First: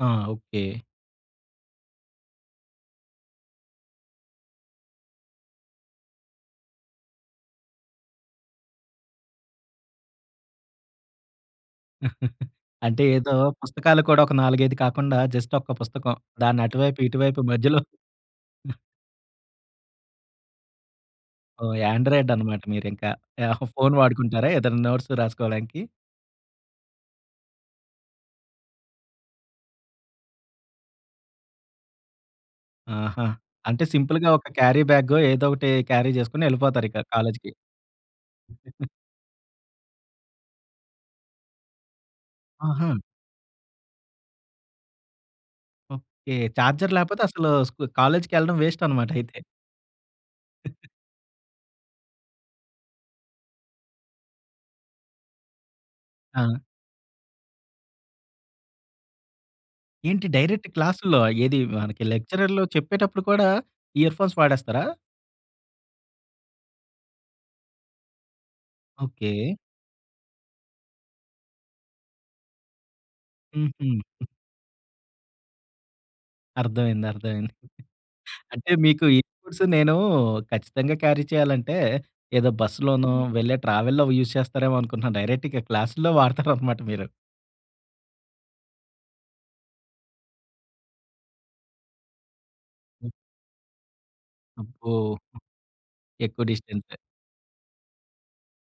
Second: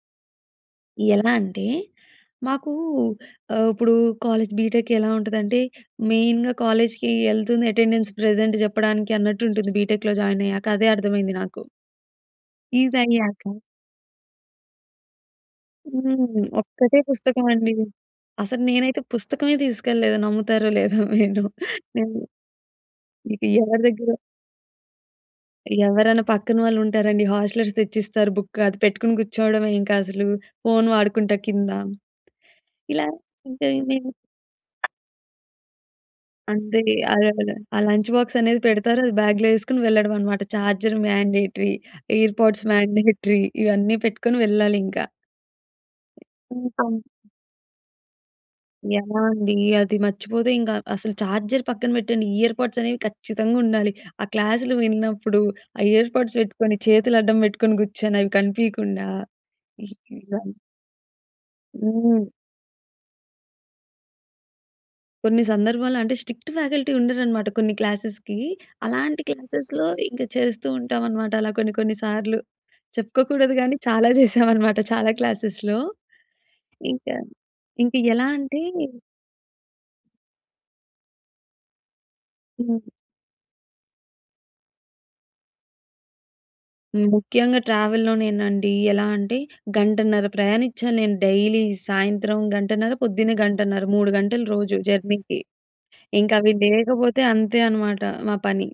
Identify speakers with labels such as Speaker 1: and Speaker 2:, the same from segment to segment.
Speaker 1: ఆ! ఓకె.
Speaker 2: ఎలా అంటే, మాకూ ఆహ్, ఇప్పుడు కాలేజ్, బిటెక్ ఎలా ఉంటుందంటే, మెయిన్‌గా కాలేజ్‌కి ఎళ్తుంది అటెండెన్స్ ప్రెజెంట్ చెప్పడానికి అన్నట్టు ఉంటుంది బిటెక్‌లో జాయిన్ అయ్యాక. అదే అర్థమైంది నాకు.
Speaker 1: అంటే ఏదో
Speaker 2: ఇదయ్యాక.
Speaker 1: పుస్తకాలు కూడా ఒక 4, 5 కాకుండా, జస్ట్ ఒక్క పుస్తకం.
Speaker 2: హ్మ్.
Speaker 1: దాన్ని
Speaker 2: ఒక్కటే
Speaker 1: అటువైపు ఇటువైపు
Speaker 2: పుస్తకమండి.
Speaker 1: మధ్యలో
Speaker 2: అసలు నేనైతే పుస్తకమే తీసుకెళ్ళలేదు నమ్ముతారో లేదో మీరు.
Speaker 1: ఓహ్!
Speaker 2: హ్మ్.
Speaker 1: యాండ్రాయిడ్ అన్నమాట మీరింకా.
Speaker 2: నీకు
Speaker 1: యాహ్!
Speaker 2: ఎవరి
Speaker 1: ఫోన్
Speaker 2: దగ్గర‌గరో
Speaker 1: వాడుకుంటారా ఏదన్నా నోట్స్ రాసుకోవడానికి?
Speaker 2: ఎవరన్న పక్కన వాళ్ళుంటారండి హాస్టలర్స్ తెచ్చిస్తారు. బుక్ అది పెట్టుకొని కూర్చోవడమే. ఇంకా అసలు ఫోన్ వాడుకుంటా కింద. ఇలా
Speaker 1: ఆహా!
Speaker 2: ఇంక
Speaker 1: అంటే,
Speaker 2: ఎమెమి.
Speaker 1: సింపుల్‌గా ఒక క్యారీబ్యాగొ, ఏదో ఒకటి క్యారీ చేసుకొని
Speaker 2: అంటే
Speaker 1: వెళ్ళిపోతారు ఇక
Speaker 2: అలాగల.
Speaker 1: కాలేజ్‌కి.
Speaker 2: ఆ లంచ్ బాక్స్ అనేది పెడతారు, అది బ్యాగ్‌లో యెసుకొని వెళ్ళడం అన్నమాట. చార్జర్ మాండేటరీ, ఎయిర్‌పోడ్స్
Speaker 1: ఆహా!
Speaker 2: మాండేటరీ, ఇవన్నీ పెట్టుకొని వెళ్ళాలింకా.
Speaker 1: ఓకె.
Speaker 2: ఇంక
Speaker 1: చార్జర్ లేకపోతే, అసలు స్కు కాలేజ్‌కెళ్ళడం వేస్ట్ అన్నమాట
Speaker 2: ఎలా
Speaker 1: అయితే.
Speaker 2: అండి? అది మర్చిపోతే ఇంకా అస్సలు చార్జర్ పక్కన పెట్టండి, ఇయర్‌పోడ్స్ అనేవి ఖచ్చితంగా ఉండాలి. ఆ క్లాసులు విన్నప్పుడు, ఆ ఇయర్‌పొడ్స్
Speaker 1: ఆ!
Speaker 2: వెట్టుకొని చేతులు అడ్డం పెట్టుకొని కూర్చొని, అవి కనిపీయకుండా. ఇ
Speaker 1: ఏంటి
Speaker 2: ఇలా
Speaker 1: డైరెక్ట్ క్లాసు‌ల్లో? ఏది మనకి
Speaker 2: హ్మ్.
Speaker 1: లెక్చరర్లు చెప్పేటప్పుడు కూడా, ఇయర్ ఫో‌న్స్ వాడేస్తారా?
Speaker 2: కొన్ని సందర్భంలో అంటే, స్ట్రిక్ట్ ఫ్యాకల్టీ ఉండరన్నమాట కొన్ని క్లాసెస్‌కి. అలాంటి
Speaker 1: ఓకె.
Speaker 2: క్లాసెస్‌లో, ఇంక చేస్తూ ఉంటాం అన్నమాట. అలా కొన్ని, కొన్నిసార్లు. చెప్పుకోకూడదు గానీ చాలా
Speaker 1: హుహు.
Speaker 2: చేశాం అనమాట చాలా క్లాసెస్‌లో. ఇంక,
Speaker 1: అర్థమైంది, అర్థమైంది.
Speaker 2: ఇంక ఎలా అంటే
Speaker 1: అంటే, మీకు ఈ గూడ్స్ నేనూ ఖచ్చితంగా క్యారీ చేయాలంటే ఏదో
Speaker 2: హ్మ్.
Speaker 1: బస్సులోనో, వెళ్ళే ట్రావెల్లో యూజ్ చేస్తారేమో అనుకుంటున్నాను. డైరెక్ట్‌ ఇక క్లాసుల్లో వాడతారు అన్నమాట మీరు.
Speaker 2: ముఖ్యంగా ట్రావెల్లోనేనండి. ఎలా అంటే, గంటన్నర ప్రయాణిచ్చాలి నేను డైలీ. సాయంత్రం గంటన్నర,
Speaker 1: హ్మ్.
Speaker 2: పొద్దున్నే గంటన్నర. 3 గంటలు రోజు
Speaker 1: అబ్బో!
Speaker 2: జర్నీకి. ఇంక
Speaker 1: ఎక్కువ
Speaker 2: అవి
Speaker 1: డిస్టెన్సె.
Speaker 2: లేకపోతే అంతే అనమాట మా పని.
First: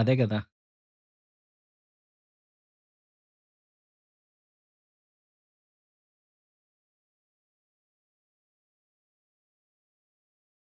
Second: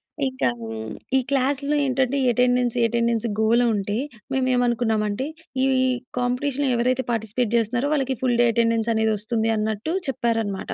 Speaker 1: అదే గదా!
Speaker 2: ఇంకా హ్మ్, ఈ క్లాస్‌లో ఏంటంటే ఎటెండెన్స్, ఎటెండెన్స్ గోల ఉంటే, మేమేమనుకున్నామంటే ఈ కాంపిటీషన్‌లో ఎవరైతే పార్టిసిపేట్ జేస్తున్నారో, వాళ్ళకి ఫుల్‌డే ఎటెండెన్స్ అనేది వస్తుందన్నట్టు చెప్పారనమాట.